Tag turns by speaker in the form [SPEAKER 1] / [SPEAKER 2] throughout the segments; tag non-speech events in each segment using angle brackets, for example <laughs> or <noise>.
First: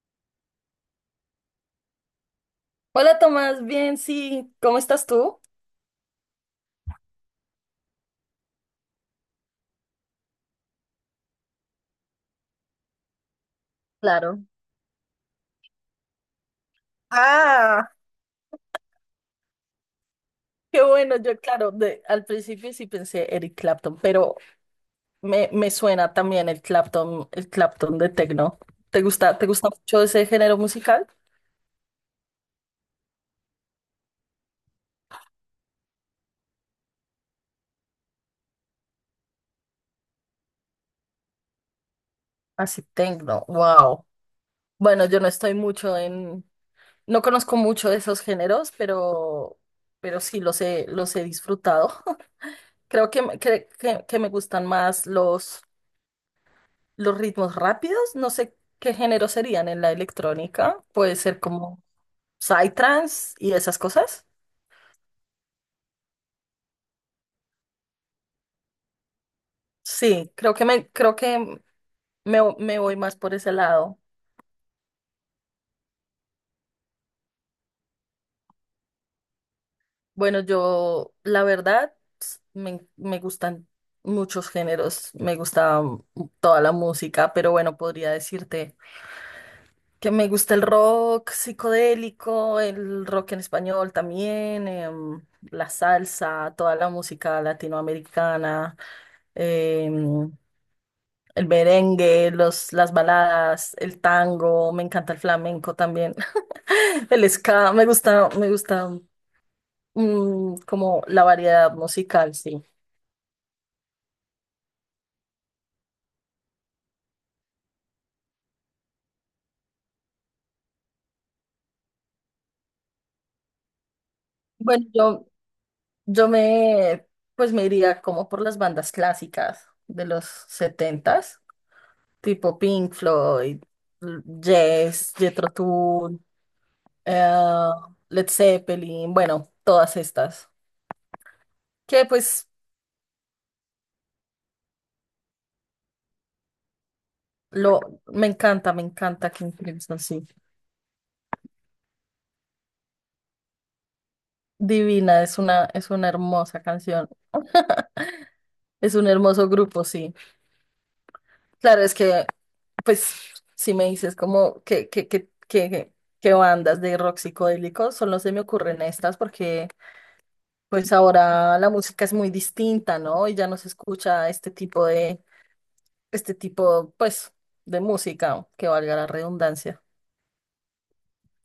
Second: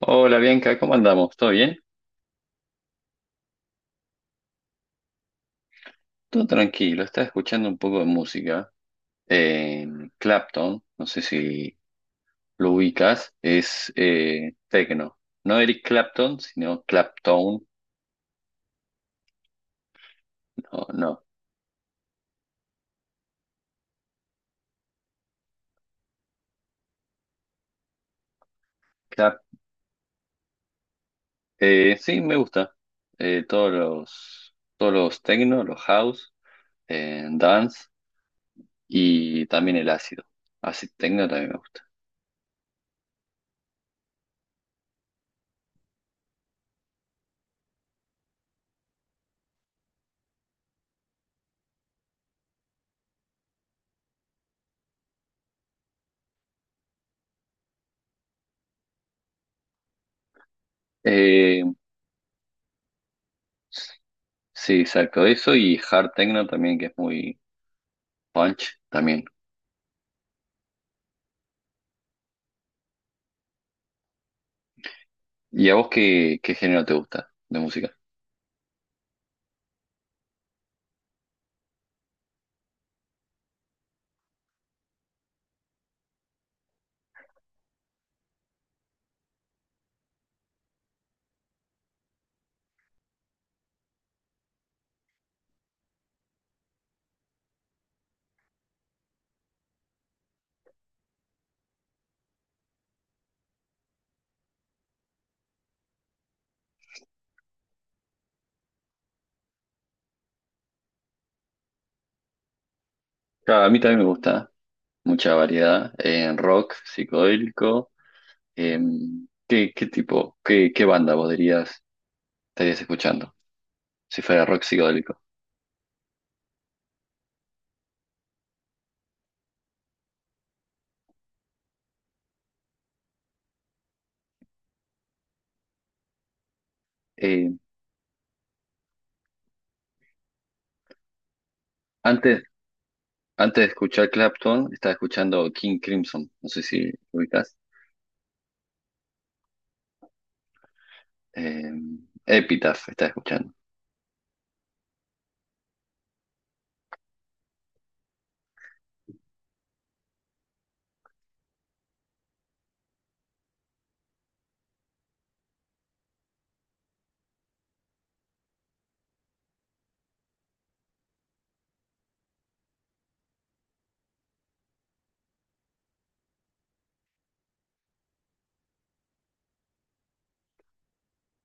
[SPEAKER 1] Hola Bianca, ¿cómo andamos? ¿Todo bien?
[SPEAKER 2] Hola Tomás, bien, sí, ¿cómo estás tú?
[SPEAKER 1] Todo tranquilo, estaba escuchando un poco de música. Eh, Clapton, no sé si lo ubicas, es
[SPEAKER 2] Claro.
[SPEAKER 1] tecno. No Eric Clapton, sino Clapton.
[SPEAKER 2] Ah, qué
[SPEAKER 1] No,
[SPEAKER 2] bueno,
[SPEAKER 1] no.
[SPEAKER 2] yo claro, de, al principio sí pensé Eric Clapton, pero me suena también el Clapton de techno.
[SPEAKER 1] Clap-
[SPEAKER 2] Te gusta mucho ese género musical?
[SPEAKER 1] sí, me gusta. Todos los, todos los tecno, los house, dance y también el ácido. Ácido tecno también me gusta.
[SPEAKER 2] Así techno, wow. Bueno, yo no estoy mucho en, no conozco mucho de esos géneros, pero sí los he disfrutado. <laughs> Creo que me gustan más los ritmos rápidos, no sé qué género serían en la electrónica. Puede ser
[SPEAKER 1] Eh,
[SPEAKER 2] como psytrance y esas cosas.
[SPEAKER 1] sí, exacto, eso y hard techno también, que es muy punch también.
[SPEAKER 2] Sí, creo que me, creo que me voy más por ese lado.
[SPEAKER 1] ¿Y a vos qué, qué género te gusta de música?
[SPEAKER 2] Bueno, yo, la verdad, me gustan muchos géneros, me gusta toda la música, pero bueno, podría decirte que me gusta el rock psicodélico, el rock en español también, la salsa, toda la música latinoamericana. em, el merengue, los, las baladas, el tango, me encanta el flamenco también, <laughs> el ska, me gusta, me gusta, como la variedad musical, sí.
[SPEAKER 1] Claro, a mí también me gusta mucha variedad en rock, psicodélico. ¿Qué, qué tipo, qué, qué banda vos dirías estarías escuchando si fuera rock
[SPEAKER 2] Bueno,
[SPEAKER 1] psicodélico?
[SPEAKER 2] yo, yo me, pues me iría como por las bandas clásicas de los 70, tipo Pink Floyd, Yes, Jethro Tull, eh,
[SPEAKER 1] Eh,
[SPEAKER 2] Led Zeppelin, bueno, todas estas. Que
[SPEAKER 1] antes
[SPEAKER 2] pues
[SPEAKER 1] antes de escuchar Clapton, estaba escuchando King Crimson, no sé si lo ubicás.
[SPEAKER 2] lo, me encanta King Crimson, sí.
[SPEAKER 1] Epitaph estaba escuchando.
[SPEAKER 2] Divina, es una hermosa canción. <laughs> Es un hermoso grupo, sí. Claro, es que, pues, si me dices como que bandas de rock psicodélico, solo se me ocurren estas porque, pues, ahora la música es muy distinta, ¿no? Y ya no se escucha este tipo de, este tipo, pues, de música, que valga la redundancia.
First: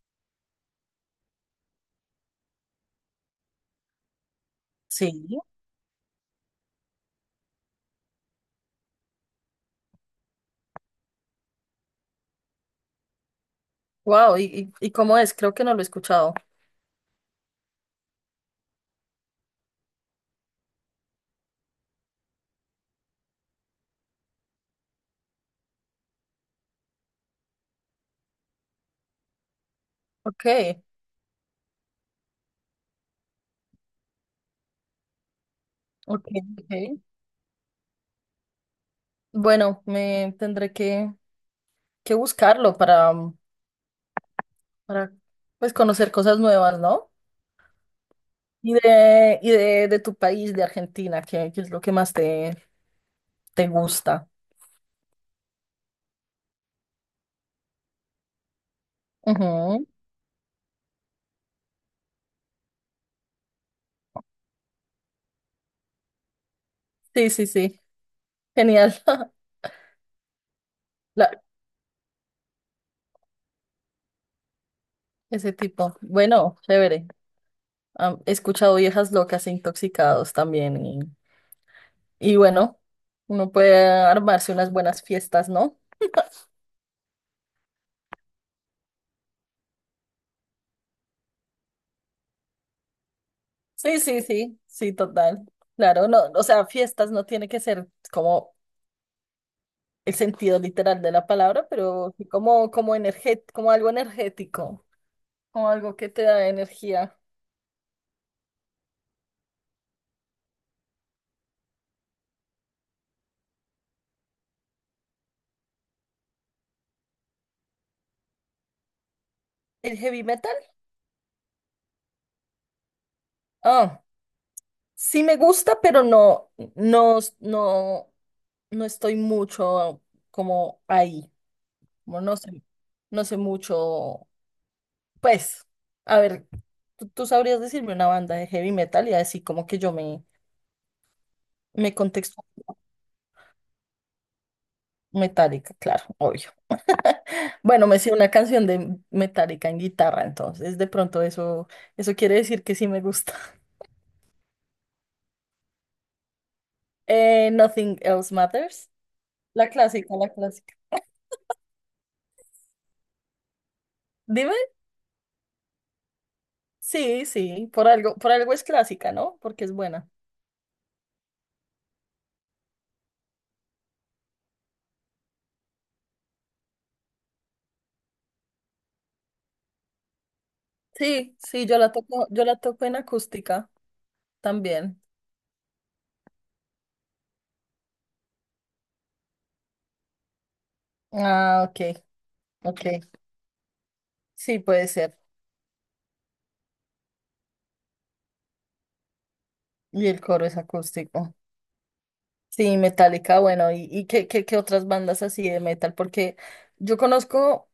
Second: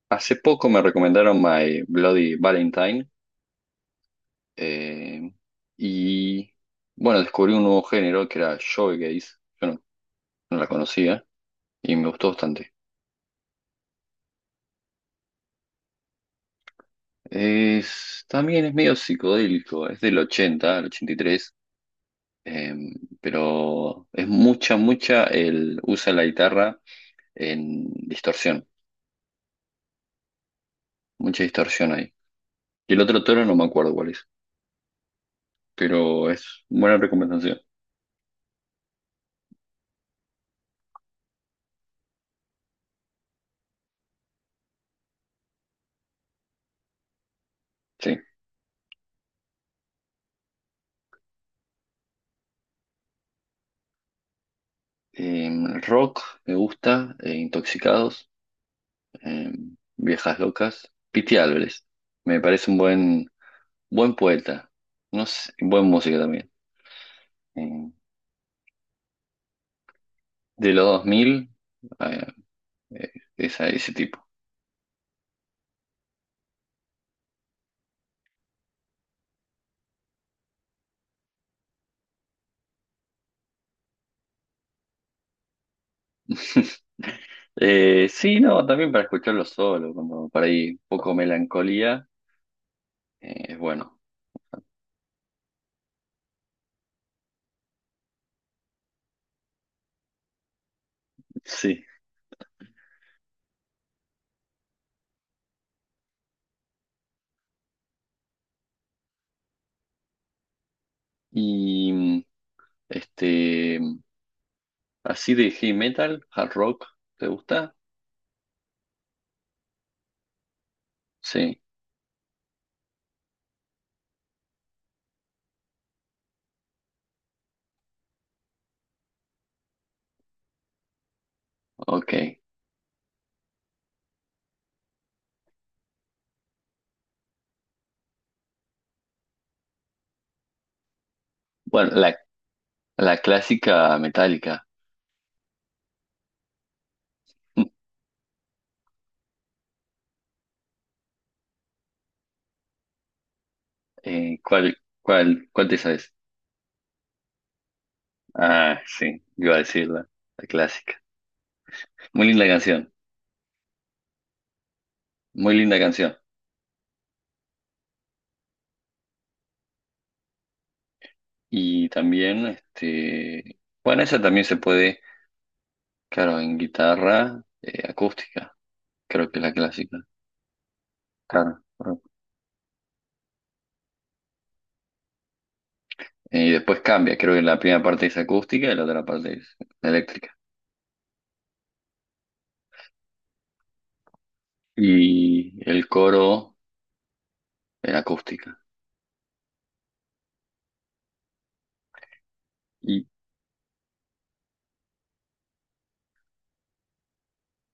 [SPEAKER 1] Hace poco me recomendaron My Bloody Valentine,
[SPEAKER 2] Sí.
[SPEAKER 1] em, y bueno, descubrí un nuevo género que era shoegaze. Yo no no la conocía y me gustó bastante.
[SPEAKER 2] Wow, ¿y, y cómo es? Creo que no lo he escuchado.
[SPEAKER 1] Es, también es medio psicodélico, es del 80 al 83, em, pero es mucha, usa la guitarra en distorsión,
[SPEAKER 2] Ok,
[SPEAKER 1] mucha distorsión ahí. Y el otro toro no me acuerdo cuál es,
[SPEAKER 2] ok,
[SPEAKER 1] pero es buena
[SPEAKER 2] ok.
[SPEAKER 1] recomendación,
[SPEAKER 2] Bueno, me tendré que buscarlo para pues conocer cosas nuevas, ¿no?
[SPEAKER 1] sí.
[SPEAKER 2] Y de tu país, de Argentina, ¿qué, qué es lo que más te, te gusta?
[SPEAKER 1] Rock me gusta, Intoxicados,
[SPEAKER 2] Ujú.
[SPEAKER 1] Viejas Locas, Pity Álvarez, me parece un buen, buen poeta, no sé, buen músico también.
[SPEAKER 2] Sí, sí, sí.
[SPEAKER 1] Em,
[SPEAKER 2] Genial. <laughs>
[SPEAKER 1] de los
[SPEAKER 2] La-
[SPEAKER 1] 2000, eh, eh, ese tipo.
[SPEAKER 2] Ese tipo. Bueno, chévere. He escuchado Viejas Locas e Intoxicados también. Y bueno, uno puede armarse unas buenas fiestas, ¿no?
[SPEAKER 1] <laughs> Sí, no, también para escucharlo solo, como para ahí poco melancolía, es bueno,
[SPEAKER 2] Sí, sí, sí, sí, total. Claro, no, o sea, fiestas no tiene que ser como el sentido literal de la palabra,
[SPEAKER 1] sí.
[SPEAKER 2] pero sí como, como algo energético, como algo que te da energía.
[SPEAKER 1] Y este, así de heavy metal, hard rock, ¿te gusta?
[SPEAKER 2] ¿El heavy metal?
[SPEAKER 1] Sí,
[SPEAKER 2] Ah, sí me gusta, pero no, no, no, no estoy mucho como ahí.
[SPEAKER 1] ok.
[SPEAKER 2] Como no sé, no sé mucho. Pues, a ver, ¿tú, tú sabrías decirme una banda de heavy metal y así como que yo me,
[SPEAKER 1] Bueno,
[SPEAKER 2] me
[SPEAKER 1] la clásica metálica.
[SPEAKER 2] Metallica, claro, obvio. <laughs> Bueno, me sé una canción de Metallica en guitarra, entonces de pronto eso, eso quiere decir que sí me gusta. <laughs>
[SPEAKER 1] <laughs> ¿Cuál, cuál, cuál te sabes?
[SPEAKER 2] Nothing Else
[SPEAKER 1] Ah,
[SPEAKER 2] Matters,
[SPEAKER 1] sí, iba a
[SPEAKER 2] la
[SPEAKER 1] decirla,
[SPEAKER 2] clásica, la
[SPEAKER 1] la
[SPEAKER 2] clásica.
[SPEAKER 1] clásica. Muy linda canción,
[SPEAKER 2] Dime,
[SPEAKER 1] muy linda canción.
[SPEAKER 2] sí, sí, por algo es clásica, ¿no? Porque es buena.
[SPEAKER 1] Y también, este, bueno, esa también se puede, claro, en guitarra, acústica, creo que es la clásica,
[SPEAKER 2] Sí,
[SPEAKER 1] claro.
[SPEAKER 2] sí,
[SPEAKER 1] Claro.
[SPEAKER 2] yo la toco en acústica también.
[SPEAKER 1] Y después cambia, creo que la primera parte es acústica y la otra parte es eléctrica.
[SPEAKER 2] Ah, ok, ok. Sí, puede ser.
[SPEAKER 1] Y el coro en acústica.
[SPEAKER 2] Y el coro es acústico. Sí,
[SPEAKER 1] Y,
[SPEAKER 2] Metallica, bueno, y qué, qué, qué otras bandas así de metal? Porque yo conozco.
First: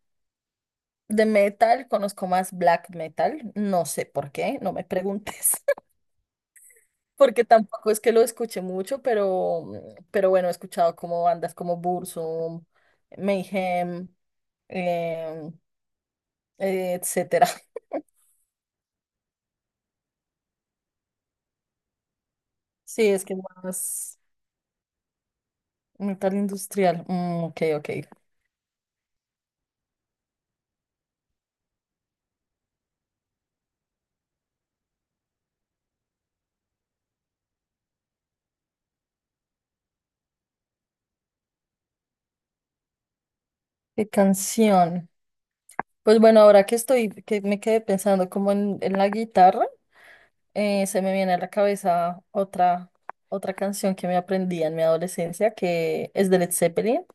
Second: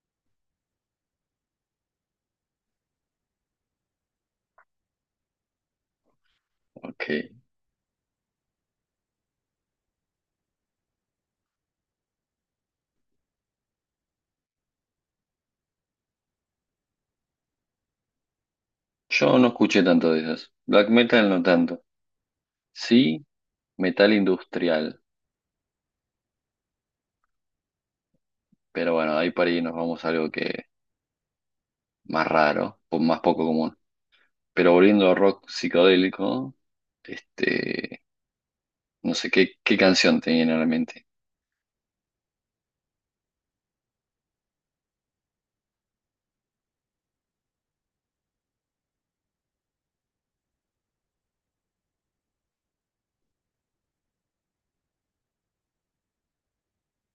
[SPEAKER 2] De metal conozco más black metal, no sé por qué, no me preguntes, <laughs>
[SPEAKER 1] ok,
[SPEAKER 2] porque tampoco es que lo escuche mucho, pero bueno, he escuchado como bandas como Burzum, Mayhem, em, etcétera. <laughs>
[SPEAKER 1] yo no escuché tanto de esas. Black metal no tanto.
[SPEAKER 2] Sí,
[SPEAKER 1] Sí,
[SPEAKER 2] es que
[SPEAKER 1] metal
[SPEAKER 2] más
[SPEAKER 1] industrial,
[SPEAKER 2] metal industrial. Mm, ok, ok.
[SPEAKER 1] pero bueno, ahí para ahí nos vamos a algo que más raro, o más poco común. Pero volviendo a rock psicodélico. Este, no sé qué, qué canción te viene a la mente.
[SPEAKER 2] ¿Qué canción? Pues bueno, ahora que estoy, que me quedé pensando como en la guitarra. Se me viene a la cabeza otra, otra canción que me aprendí en mi adolescencia, que es de Led Zeppelin,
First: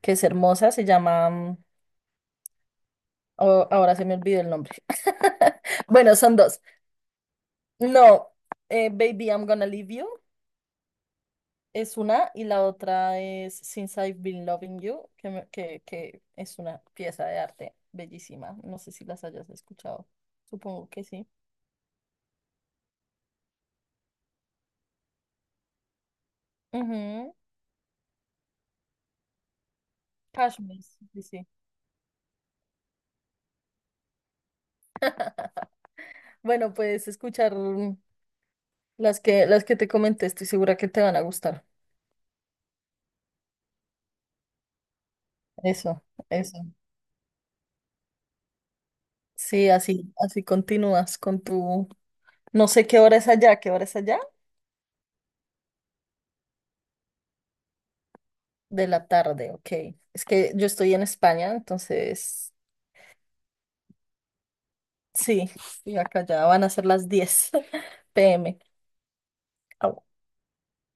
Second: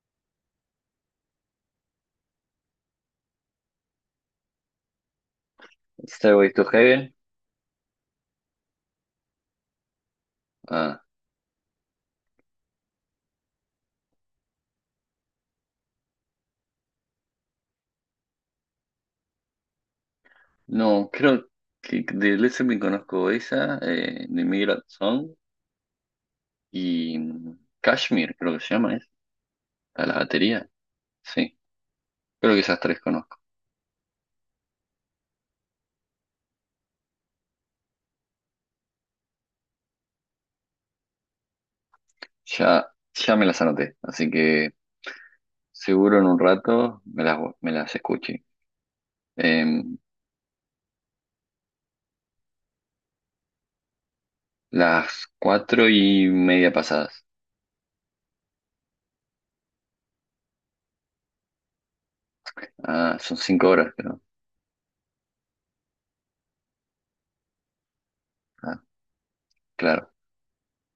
[SPEAKER 2] que es hermosa, se llama oh, ahora se me olvidó el nombre. <laughs> Bueno, son
[SPEAKER 1] Stairway
[SPEAKER 2] dos.
[SPEAKER 1] to Heaven.
[SPEAKER 2] No, Baby, I'm Gonna Leave You
[SPEAKER 1] Ah,
[SPEAKER 2] es una y la otra es Since I've Been Loving You, que es una pieza de arte bellísima. No sé si las hayas escuchado. Supongo que
[SPEAKER 1] no,
[SPEAKER 2] sí.
[SPEAKER 1] creo que de Led Zeppelin conozco esa, The Migrant Song y
[SPEAKER 2] Ujú.
[SPEAKER 1] Kashmir, creo que se llama, ¿es? A la batería.
[SPEAKER 2] Cashmere, sí, sí.
[SPEAKER 1] Sí, creo que esas tres conozco.
[SPEAKER 2] Bueno, puedes escuchar las que, las que te comenté, estoy segura que te van a gustar.
[SPEAKER 1] Ya, ya me las anoté, así que
[SPEAKER 2] Eso,
[SPEAKER 1] seguro en un
[SPEAKER 2] eso.
[SPEAKER 1] rato me las escuché.
[SPEAKER 2] Sí,
[SPEAKER 1] Em,
[SPEAKER 2] así, así continúas con tu... No sé qué hora es allá, ¿qué hora es allá?
[SPEAKER 1] las 4:30 pasadas.
[SPEAKER 2] De la tarde, ok. Es que yo estoy en España, entonces,
[SPEAKER 1] Ah, son 5 horas, creo.
[SPEAKER 2] sí, y acá ya van a ser las 10 pm.
[SPEAKER 1] Ah,
[SPEAKER 2] <laughs> Au.
[SPEAKER 1] claro.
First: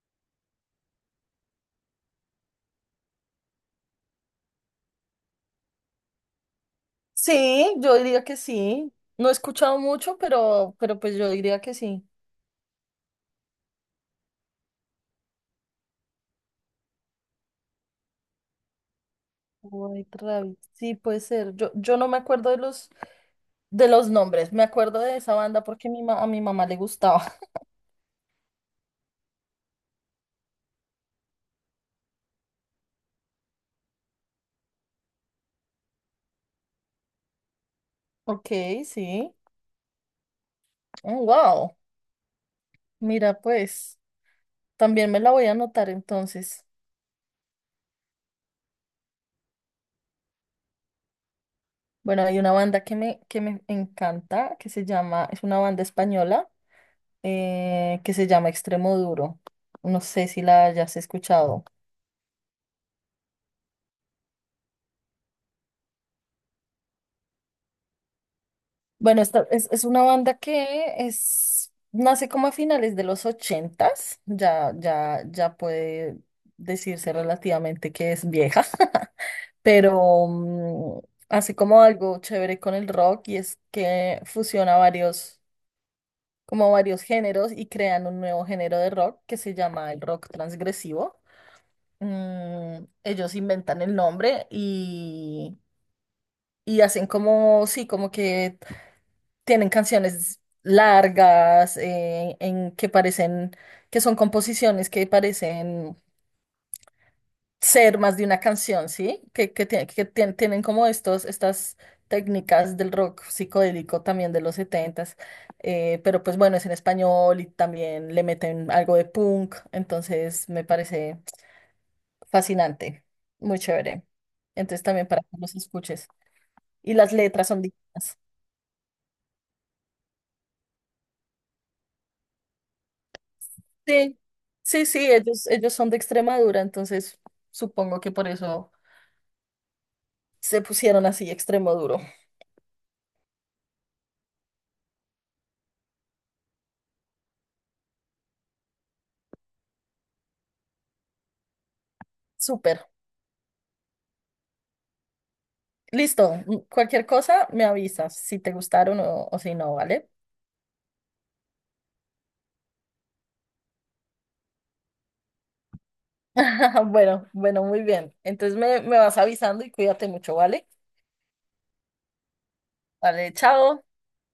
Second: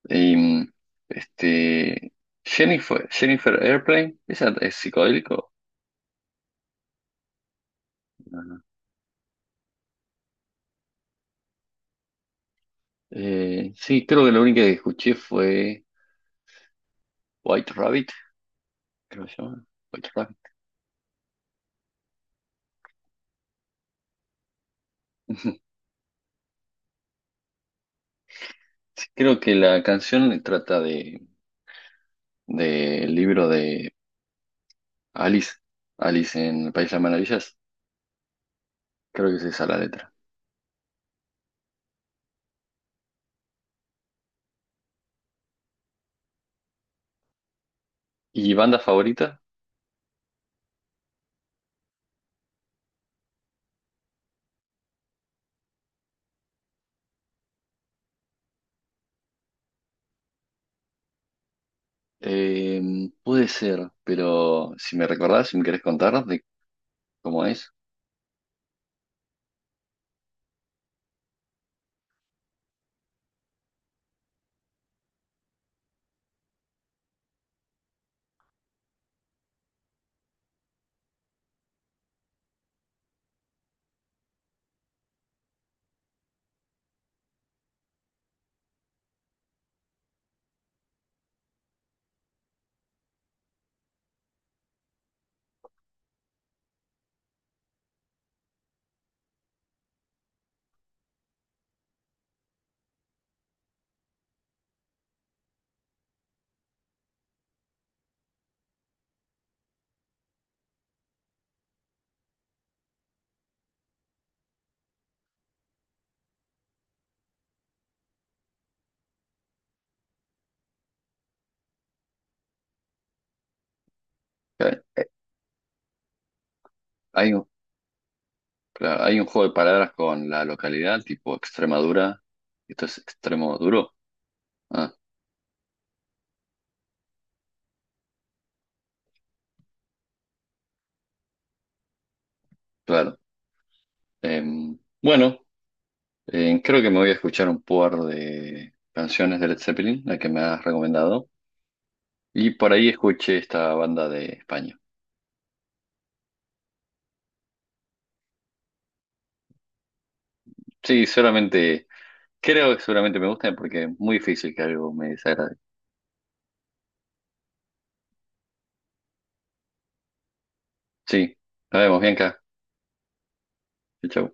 [SPEAKER 1] Y, este, Jennifer, Jennifer Airplane, ¿esa es psicodélico?
[SPEAKER 2] Sí, yo diría que
[SPEAKER 1] No, no.
[SPEAKER 2] sí. No he escuchado mucho, pero pues yo diría que sí.
[SPEAKER 1] Sí, creo que la única que escuché fue White Rabbit, creo que se llama. White
[SPEAKER 2] White
[SPEAKER 1] Rabbit.
[SPEAKER 2] Rabbit, sí, puede ser. Yo no me acuerdo de los nombres, me acuerdo de esa banda
[SPEAKER 1] <laughs>
[SPEAKER 2] porque a mi mamá le gustaba.
[SPEAKER 1] Sí, creo que la canción trata de, del libro de Alice, Alice en el País de las Maravillas.
[SPEAKER 2] Ok,
[SPEAKER 1] Creo
[SPEAKER 2] sí.
[SPEAKER 1] que es esa la letra.
[SPEAKER 2] Oh, wow. Mira, pues, también me la voy a anotar entonces.
[SPEAKER 1] ¿Y banda favorita?
[SPEAKER 2] Bueno, hay una banda que me encanta, que se llama, es una banda española, que se llama Extremoduro. No sé si la hayas escuchado.
[SPEAKER 1] Puede ser, pero si me recordás, si me querés contar de cómo es.
[SPEAKER 2] Bueno, esta, es una banda que es, nace como a finales de los 80, ya, ya, ya puede decirse relativamente que es vieja. <laughs> Pero así como algo chévere con el rock y es que fusiona varios, como varios géneros y crean un nuevo género de rock que se llama el rock transgresivo. Mm, ellos inventan el nombre y hacen como, sí, como que tienen canciones largas en que parecen, que son composiciones que parecen ser más de una canción, ¿sí? Que, tie- que tien- tienen como estos, estas técnicas del rock psicodélico también de los 70, pero pues bueno, es en español y también le meten algo de punk, entonces me parece fascinante, muy chévere. Entonces
[SPEAKER 1] Ok.
[SPEAKER 2] también para que los escuches. Y las
[SPEAKER 1] Hay,
[SPEAKER 2] letras son dignas.
[SPEAKER 1] claro, hay un juego de palabras con la localidad, tipo Extremadura. Y esto es extremo duro.
[SPEAKER 2] Sí, sí,
[SPEAKER 1] Ah,
[SPEAKER 2] sí, ellos son de Extremadura, entonces supongo que por eso se pusieron así extremo duro.
[SPEAKER 1] claro. Bueno, creo que me voy a escuchar un par de canciones de Led Zeppelin, la que me has recomendado. Y por
[SPEAKER 2] Súper.
[SPEAKER 1] ahí escuché esta banda de España.
[SPEAKER 2] Listo, cualquier cosa me avisas si te gustaron o si no, ¿vale?
[SPEAKER 1] Sí, seguramente, creo que seguramente me gusta porque es muy difícil que algo me desagrade.
[SPEAKER 2] <laughs> Bueno, bueno, muy bien. Entonces me vas avisando y cuídate mucho, ¿vale?
[SPEAKER 1] Sí, nos vemos, Bianca.
[SPEAKER 2] Vale, chao.
[SPEAKER 1] Chau. Chau.